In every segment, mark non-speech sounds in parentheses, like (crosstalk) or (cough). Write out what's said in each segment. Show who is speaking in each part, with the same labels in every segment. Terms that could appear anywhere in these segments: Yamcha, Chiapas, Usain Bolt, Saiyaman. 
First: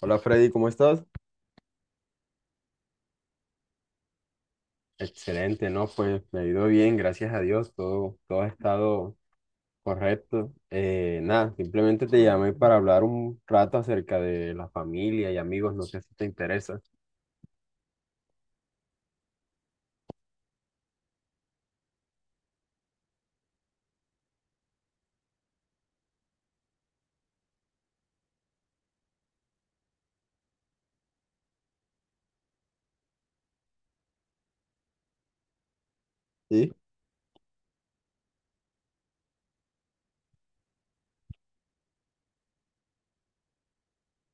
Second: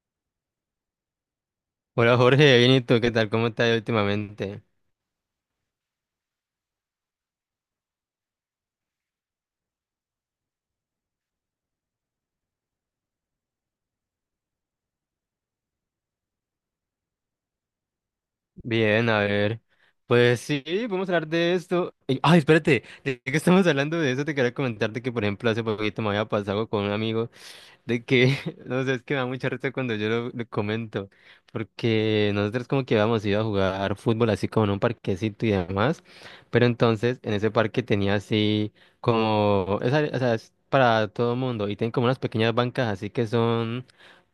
Speaker 1: Hola Freddy, ¿cómo estás?
Speaker 2: Hola Jorge, bien ¿y tú, ¿qué tal? ¿Cómo estás últimamente?
Speaker 1: Excelente, ¿no? Pues me ha ido bien, gracias a Dios, todo ha estado correcto. Nada, Simplemente te llamé para hablar un rato acerca de la familia y amigos, no sé si te interesa.
Speaker 2: Bien, a ver. Pues sí, podemos hablar de esto. Ay, espérate, de que estamos hablando de eso, te quería comentarte que, por ejemplo, hace poquito me había pasado con un amigo. de que, (laughs) no sé, es que me da mucha risa cuando yo lo comento, porque nosotros como que habíamos ido a jugar fútbol así como en un parquecito y demás, pero
Speaker 1: Sí,
Speaker 2: entonces en ese parque tenía así como, esa, o sea, es para todo el mundo y tienen como unas pequeñas bancas así que son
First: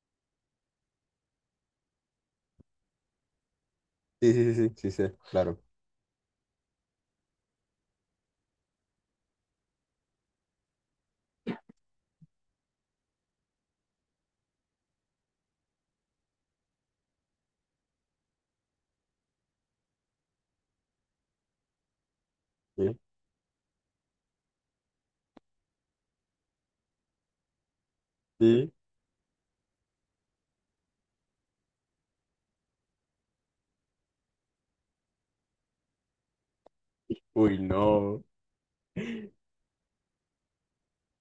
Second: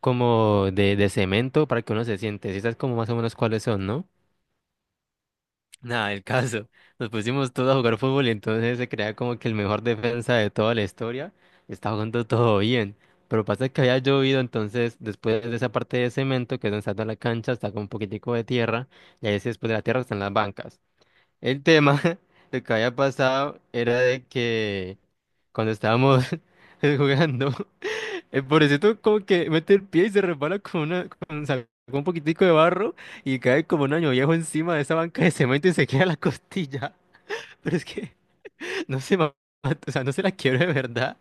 Speaker 2: como de cemento para que uno se siente, si sabes como más o menos cuáles son, ¿no?
Speaker 1: sí, sí, sí, sí, sí, sé, claro.
Speaker 2: Nada, el caso. Nos pusimos todos a jugar fútbol y entonces se creía como que el mejor defensa de toda la historia estaba jugando todo bien. Pero pasa que había llovido, entonces después de esa parte de cemento que es donde está toda la cancha, está con un poquitico de tierra y ahí sí, después de la tierra están las bancas. El tema, (laughs) lo que había
Speaker 1: Sí.
Speaker 2: pasado era de que cuando estábamos (laughs) jugando,
Speaker 1: Sí.
Speaker 2: pobrecito como que mete el pie y se resbala con una, con, sacó un poquitico de barro y cae como un año viejo encima de esa banca de cemento y se queda la costilla.
Speaker 1: Uy,
Speaker 2: (laughs) Pero es que
Speaker 1: no.
Speaker 2: no se ma- o sea, no se la quiebra de verdad,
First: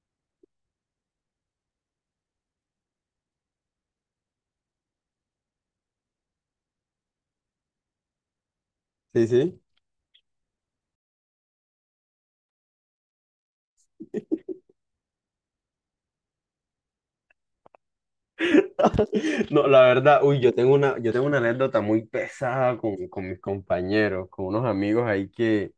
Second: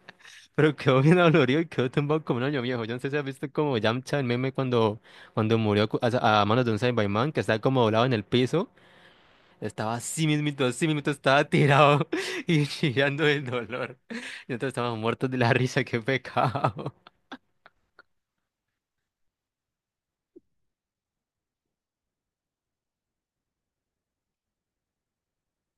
Speaker 2: pero quedó bien dolorido y quedó tumbado como un año viejo. Yo no sé si has visto como Yamcha, el meme, cuando, cuando murió a manos de un Saiyaman, que estaba como doblado en el piso,
Speaker 1: Sí, sí.
Speaker 2: estaba así mismito, estaba tirado (laughs) y chillando del dolor. Y nosotros estábamos muertos de la risa, qué pecado.
Speaker 1: (laughs) No, la verdad, uy, yo tengo una anécdota muy pesada con mis compañeros, con unos amigos ahí que.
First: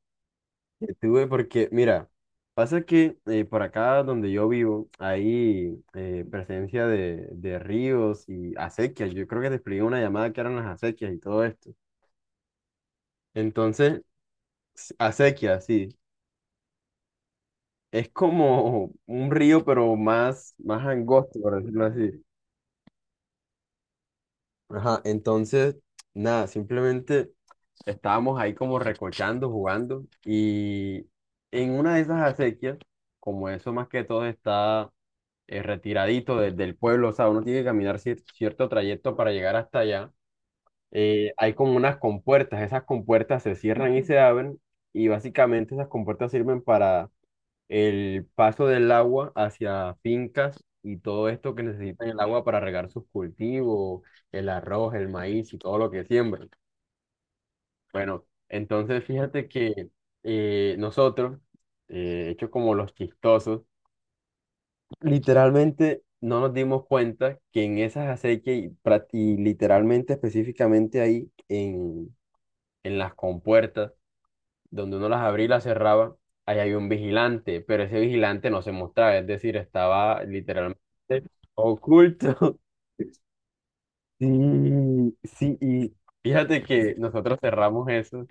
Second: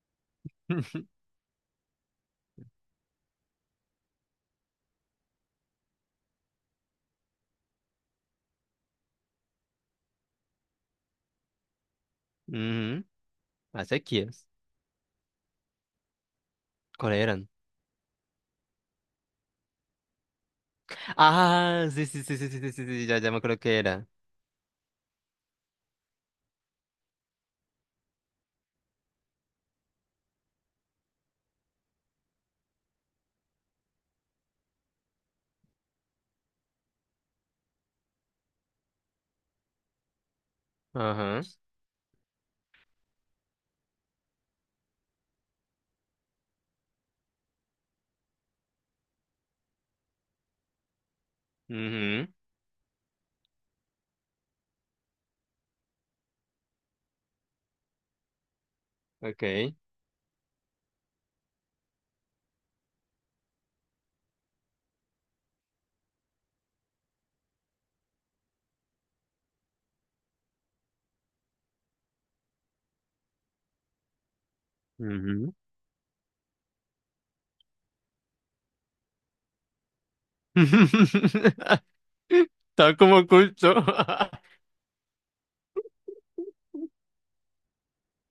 Speaker 1: que
Speaker 2: (laughs)
Speaker 1: tuve porque, mira, pasa que por acá donde yo vivo hay presencia de ríos y acequias. Yo creo que te expliqué una llamada que eran las acequias y todo esto.
Speaker 2: Ujú.
Speaker 1: Entonces,
Speaker 2: Acequias.
Speaker 1: acequia, sí,
Speaker 2: ¿Cuál eran?
Speaker 1: es como (laughs) un río, pero más angosto, por decirlo
Speaker 2: Ah, sí,
Speaker 1: así.
Speaker 2: sí, sí, sí, sí, sí, sí, sí, ya, ya me acuerdo que era.
Speaker 1: Ajá, entonces, nada, simplemente estábamos ahí como recochando, jugando y en una de esas acequias, como eso más que todo está retiradito del pueblo, o sea, uno tiene que caminar cierto trayecto para llegar hasta allá.
Speaker 2: Ajá.
Speaker 1: Hay como unas compuertas, esas compuertas se cierran y se abren y básicamente esas compuertas sirven para el paso del agua hacia fincas y todo esto que necesitan el
Speaker 2: Mhm,
Speaker 1: agua para regar sus cultivos, el arroz, el maíz y todo lo que siembran. Bueno, entonces fíjate
Speaker 2: okay,
Speaker 1: que eh, nosotros, hecho como los chistosos, literalmente no nos dimos cuenta que en esas acequias y literalmente específicamente ahí en las compuertas, donde uno las abría y
Speaker 2: ujú.
Speaker 1: las cerraba, ahí hay un vigilante, pero ese vigilante no se mostraba, es decir, estaba
Speaker 2: (laughs)
Speaker 1: literalmente oculto.
Speaker 2: Está como
Speaker 1: (laughs)
Speaker 2: oculto.
Speaker 1: Sí, sí, y fíjate que nosotros cerramos eso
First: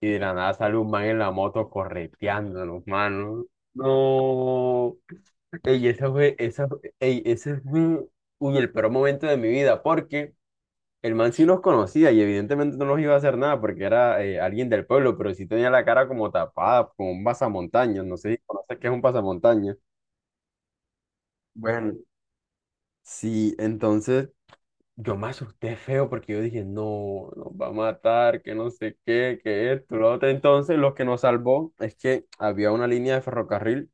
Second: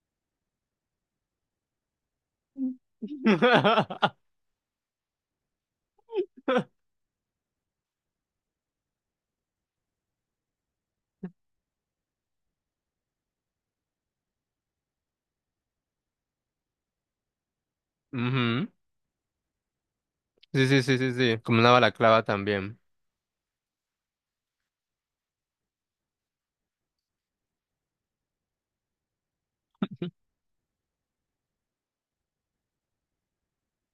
Speaker 1: y de la nada sale un man en la moto correteándonos, mano.
Speaker 2: (laughs)
Speaker 1: No. Ey, esa fue, ey, ese fue, uy, el peor momento de mi vida, porque el man sí los conocía y evidentemente no los iba a hacer nada porque era alguien del pueblo, pero sí tenía la cara como tapada, como un pasamontañas, no sé si
Speaker 2: Ujú.
Speaker 1: conoces qué es un pasamontañas.
Speaker 2: Sí, sí, sí, sí, sí. Como una
Speaker 1: Bueno,
Speaker 2: balaclava también.
Speaker 1: sí, entonces yo me asusté feo porque yo dije, no, nos va a matar, que no sé qué, que esto, lo otro. Entonces, lo que nos salvó es que había una línea de ferrocarril.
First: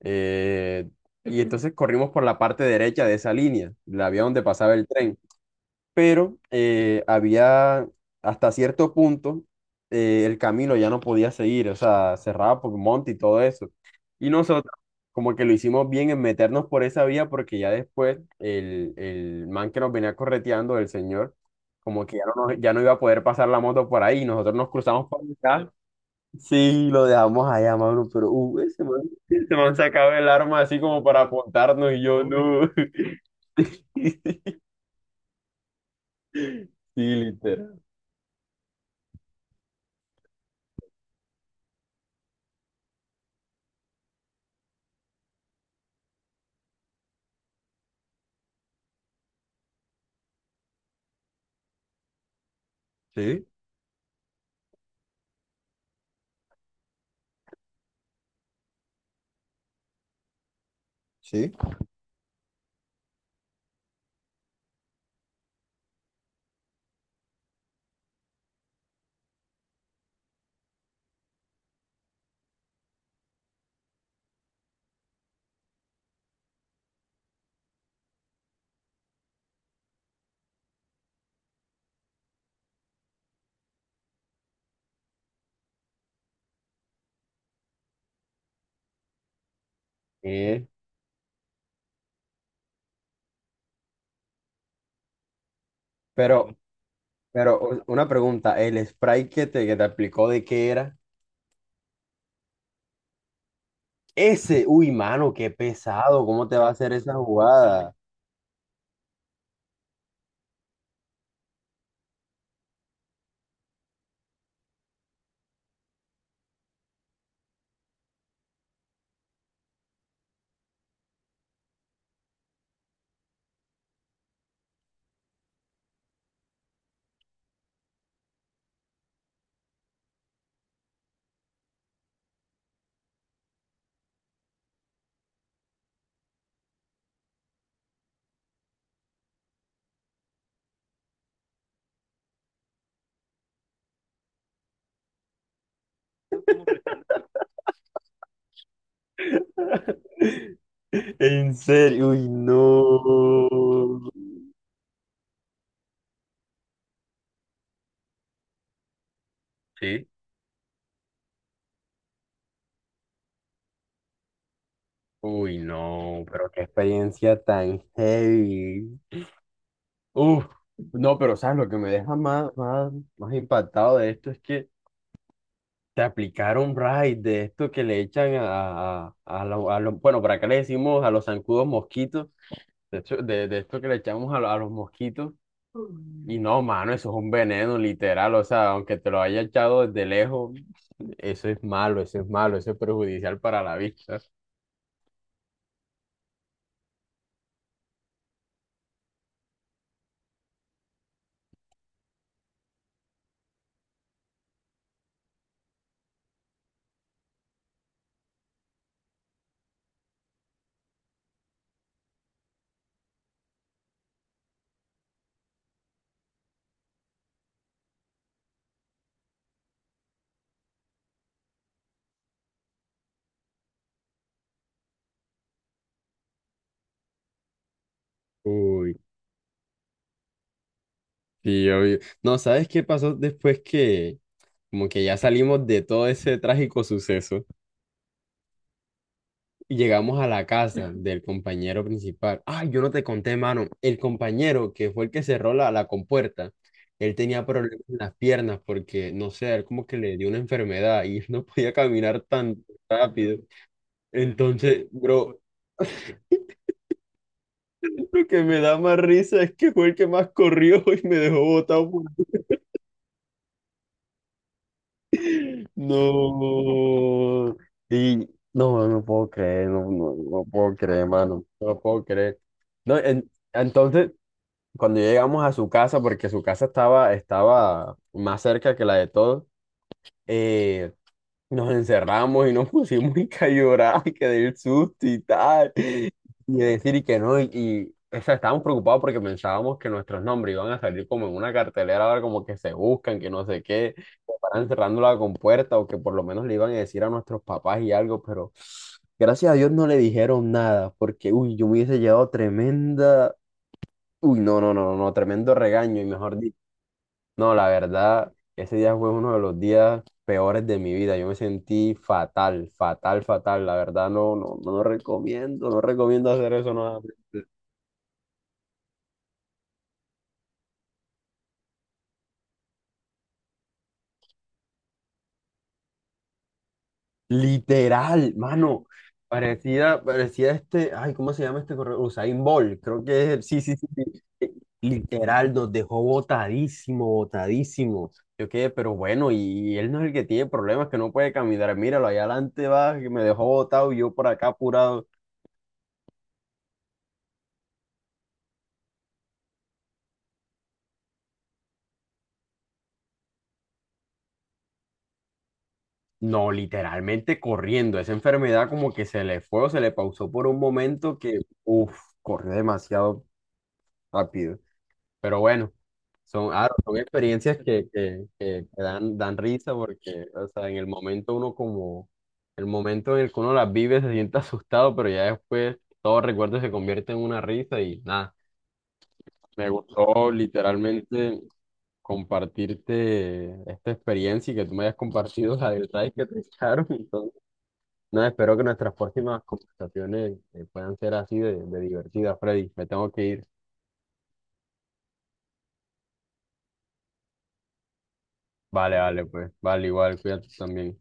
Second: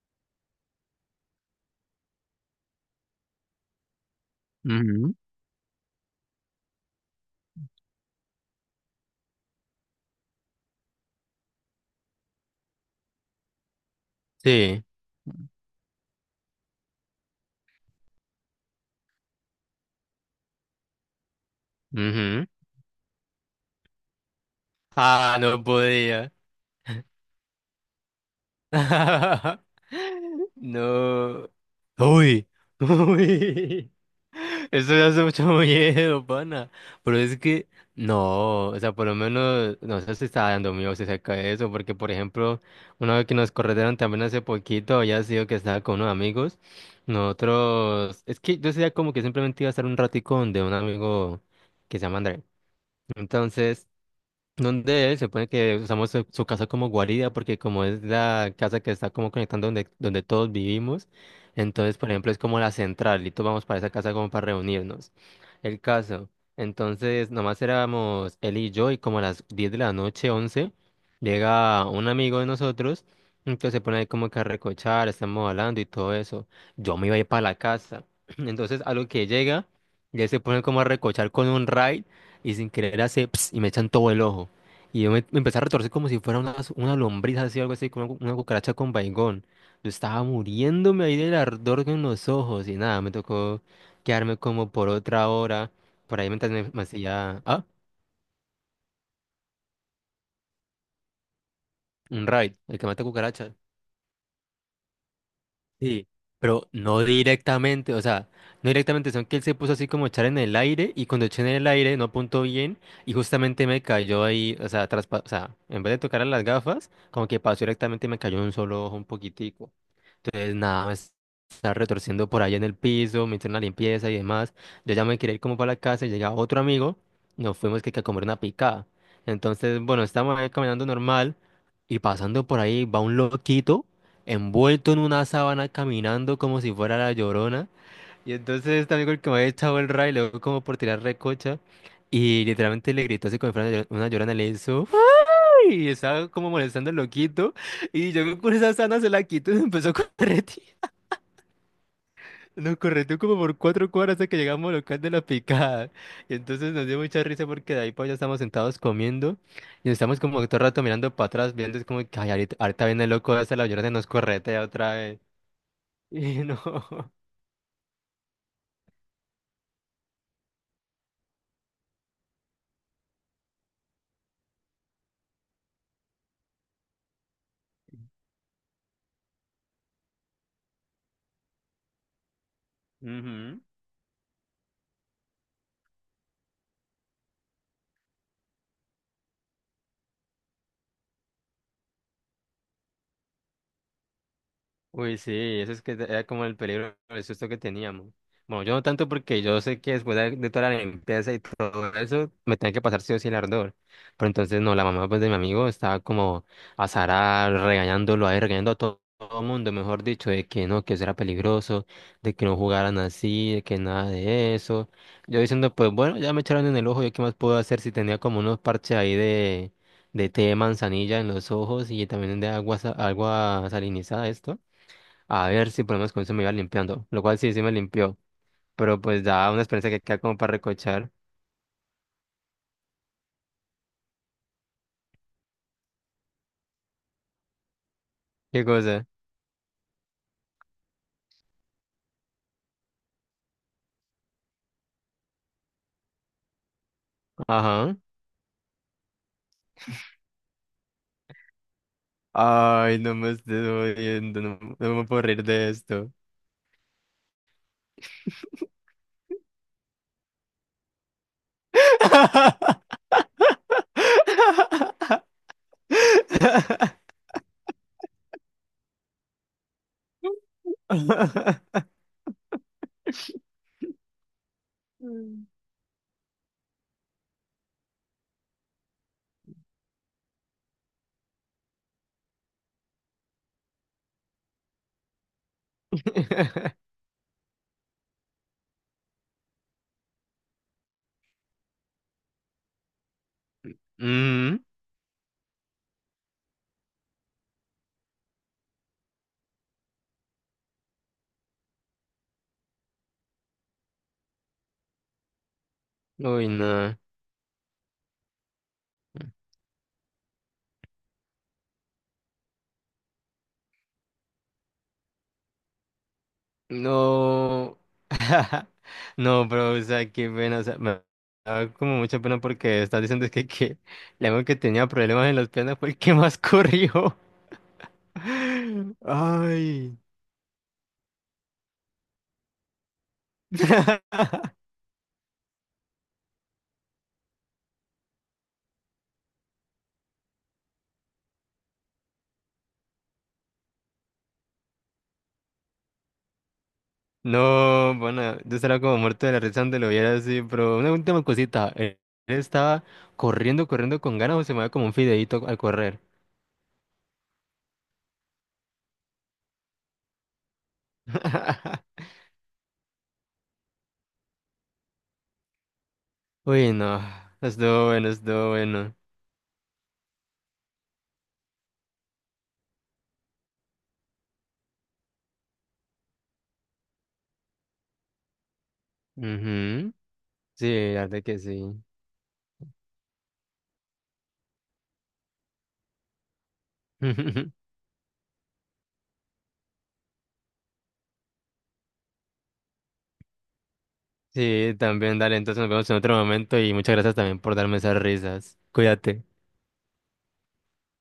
Speaker 1: Eh, y entonces corrimos por la parte derecha de esa línea, la vía donde pasaba el
Speaker 2: Ujú.
Speaker 1: tren. Pero había hasta cierto punto el camino ya no podía seguir, o sea, cerraba por monte y todo eso. Y nosotros
Speaker 2: Sí.
Speaker 1: como que lo hicimos bien en meternos por esa vía porque ya después el man que nos venía correteando, el señor, como que ya no,
Speaker 2: Ujú.
Speaker 1: ya no iba a poder pasar la moto por ahí. Nosotros nos cruzamos por
Speaker 2: Ah, no
Speaker 1: acá.
Speaker 2: podía.
Speaker 1: Sí, lo dejamos allá, mano, pero ese
Speaker 2: (laughs)
Speaker 1: man sacaba el arma así como para
Speaker 2: No.
Speaker 1: apuntarnos y yo
Speaker 2: Uy.
Speaker 1: no.
Speaker 2: Uy.
Speaker 1: (laughs)
Speaker 2: Eso me hace mucho miedo, pana.
Speaker 1: Sí,
Speaker 2: Pero es que,
Speaker 1: literal.
Speaker 2: no, o sea, por lo menos, no sé si está dando miedo si se cae eso, porque, por ejemplo, una vez que nos corrieron también hace poquito, había sido que estaba con unos amigos, nosotros, es que yo decía como que simplemente iba a estar un ratico donde un amigo que se llama André.
Speaker 1: Sí,
Speaker 2: Entonces, donde él se pone que usamos su casa como guarida, porque como es la casa que está como conectando donde, donde todos vivimos,
Speaker 1: sí.
Speaker 2: entonces, por ejemplo, es como la central y todos vamos para esa casa como para reunirnos. El caso, entonces, nomás éramos él y yo y como a las 10 de la noche, 11, llega un amigo de nosotros, entonces se pone ahí como que a recochar, estamos hablando y todo eso. Yo me iba a ir para la casa. (clears throat) Entonces, a lo que llega, ya se pone como a recochar con un ride y sin querer hace ps, y me echan todo el ojo. Y yo me empecé a retorcer como si fuera una lombriz así, algo así, como una, una cucaracha con vaingón. Yo estaba
Speaker 1: Eh,
Speaker 2: muriéndome ahí del ardor en los ojos y nada, me tocó quedarme como por otra hora, por ahí mientras
Speaker 1: pero,
Speaker 2: me hacía,
Speaker 1: pero
Speaker 2: ah,
Speaker 1: una pregunta, el spray que te aplicó de qué era,
Speaker 2: un raid, el que mata cucarachas.
Speaker 1: ese, uy, mano, qué
Speaker 2: Sí,
Speaker 1: pesado, ¿cómo te va
Speaker 2: pero
Speaker 1: a hacer
Speaker 2: no
Speaker 1: esa jugada?
Speaker 2: directamente, o sea, no directamente, sino que él se puso así como a echar en el aire y cuando eché en el aire no apuntó bien y justamente me cayó ahí, o sea, o sea, en vez de tocar a las gafas, como que pasó directamente y me cayó en un solo ojo un poquitico. Entonces, nada, me estaba retorciendo por allá en el piso, me hicieron la limpieza y demás. Yo ya me quería ir como para la casa y llega otro amigo, nos fuimos que a comer una picada. Entonces, bueno, estamos ahí caminando normal y pasando por ahí va un loquito envuelto en una sábana caminando como si fuera la Llorona. Y entonces este amigo el que me había echado el ray le dio como por tirar recocha y literalmente le gritó así como si fuera una una Llorona, le hizo ¡ay! Y estaba como molestando al loquito. Y yo con esa sana se la quito y empezó a (laughs) correr.
Speaker 1: (laughs) En serio, uy,
Speaker 2: Nos correteó como por 4
Speaker 1: no.
Speaker 2: cuadras hasta que llegamos al local de la picada. Y entonces nos dio mucha risa porque de ahí para allá estamos sentados comiendo y nos
Speaker 1: Sí.
Speaker 2: estamos como todo el rato mirando para atrás, viendo es como que "Ay, ahorita, ahorita viene el loco hasta la llorona y nos corretea otra vez".
Speaker 1: Uy,
Speaker 2: (laughs)
Speaker 1: no,
Speaker 2: Y
Speaker 1: pero
Speaker 2: no.
Speaker 1: qué experiencia tan heavy. Uf, no, pero sabes, lo que me deja más impactado de esto es que te aplicaron raid de esto que le echan a a los, bueno, para acá le decimos a los zancudos mosquitos, de, hecho, de
Speaker 2: Ujú.
Speaker 1: esto que le echamos a, a los mosquitos. Y no, mano, eso es un veneno literal, o sea, aunque te lo haya echado desde lejos, eso es malo, eso es malo, eso es perjudicial para la vista.
Speaker 2: Uy, sí, eso es que era como el peligro, el susto que teníamos. Bueno, yo no tanto porque yo sé que después de toda la limpieza y todo eso, me tenía que pasar sí o sí el ardor. Pero entonces, no, la mamá pues, de mi amigo estaba como azarada, regañándolo ahí, regañando a todo el mundo, mejor dicho, de que no, que eso era peligroso, de que no jugaran así, de que nada de eso. Yo diciendo, pues bueno, ya me echaron en el ojo, ¿yo qué más puedo hacer si tenía como unos parches ahí de té de manzanilla en los ojos y también de agua, agua salinizada, esto? A ver si por lo menos con eso me iba limpiando. Lo cual sí, sí me limpió.
Speaker 1: Uy,
Speaker 2: Pero pues da una experiencia que queda como para recochar.
Speaker 1: sí, obvio. No, ¿sabes qué pasó después que como que ya salimos de todo ese trágico suceso?
Speaker 2: ¿Qué cosa?
Speaker 1: Y llegamos a la casa del compañero principal. Ay, yo no te conté, mano. El compañero que fue el que cerró la compuerta, él tenía problemas
Speaker 2: Ajá.
Speaker 1: en las piernas porque, no sé, él como que le dio una enfermedad y (laughs) él no podía caminar tan
Speaker 2: Ay, no me
Speaker 1: rápido.
Speaker 2: estoy jodiendo. No,
Speaker 1: Entonces,
Speaker 2: no me puedo
Speaker 1: bro,
Speaker 2: reír de esto.
Speaker 1: lo que me da más risa es que fue el que más corrió y me dejó botado.
Speaker 2: (laughs)
Speaker 1: (laughs) No. Y no, no puedo creer, no, no, no puedo creer, mano. No puedo creer. No, entonces, cuando llegamos
Speaker 2: Mm.
Speaker 1: a su casa, porque su casa estaba más cerca que la de todos, eh, nos encerramos y nos (laughs) pusimos y que a llorar, que del susto y tal, y
Speaker 2: (laughs)
Speaker 1: decir y que no, o sea, estábamos preocupados porque pensábamos que nuestros nombres iban a salir como en una cartelera, ahora como que se buscan, que no sé qué, que
Speaker 2: Mm.
Speaker 1: paran cerrando la compuerta o que por lo menos le iban a decir a nuestros papás y algo, pero... Gracias a Dios no le dijeron nada, porque uy, yo me hubiese llevado tremenda. Uy, no, no, no, no, no, tremendo regaño y mejor
Speaker 2: Uy,
Speaker 1: dicho.
Speaker 2: no.
Speaker 1: No, la verdad, ese día fue uno de los días peores de mi vida. Yo me sentí fatal, fatal, fatal. La verdad, no, no, no recomiendo, no recomiendo hacer eso nuevamente.
Speaker 2: No. (laughs) No, pero, o sea, qué pena. O sea, me da como mucha pena porque estás diciendo que la única que tenía problemas en las piernas fue el que más corrió.
Speaker 1: Literal, mano.
Speaker 2: (laughs) Ay.
Speaker 1: Parecía, parecía este, ay, ¿cómo se llama este correo? Usain Bolt, creo que es, sí, sí, sí, sí. Eh,
Speaker 2: (laughs)
Speaker 1: Literal, nos dejó botadísimo, botadísimo. Yo quedé, pero bueno, y él no es el que tiene problemas, que no puede caminar. Míralo, allá adelante va, que me dejó botado y yo por acá apurado.
Speaker 2: No, bueno, yo estaba como muerto de la risa donde lo viera así, pero una última cosita. Él estaba corriendo, corriendo con ganas o se mueve como un fideíto al correr.
Speaker 1: No, literalmente corriendo. Esa enfermedad como que se le fue o se le pausó por un momento que, uff,
Speaker 2: (laughs)
Speaker 1: corrió demasiado rápido. Pero bueno, son,
Speaker 2: Uy,
Speaker 1: son
Speaker 2: no,
Speaker 1: experiencias
Speaker 2: estuvo bueno, estuvo
Speaker 1: que
Speaker 2: bueno.
Speaker 1: dan, dan risa porque, o sea, en el momento uno como, el momento en el que uno las vive se siente (laughs) asustado, pero ya después todo recuerdo se convierte en una risa y nada, me
Speaker 2: Ujú.
Speaker 1: gustó
Speaker 2: Sí, la verdad que
Speaker 1: literalmente
Speaker 2: sí.
Speaker 1: compartirte esta experiencia y que tú me hayas compartido la del raid que te echaron. Entonces,
Speaker 2: (laughs)
Speaker 1: nada, espero que nuestras próximas conversaciones puedan ser así de divertidas, Freddy. Me tengo que ir.
Speaker 2: Sí, también, dale, entonces nos vemos en otro momento y muchas gracias también por darme esas risas.
Speaker 1: Vale,
Speaker 2: Cuídate.
Speaker 1: vale, pues, vale, igual, cuídate también.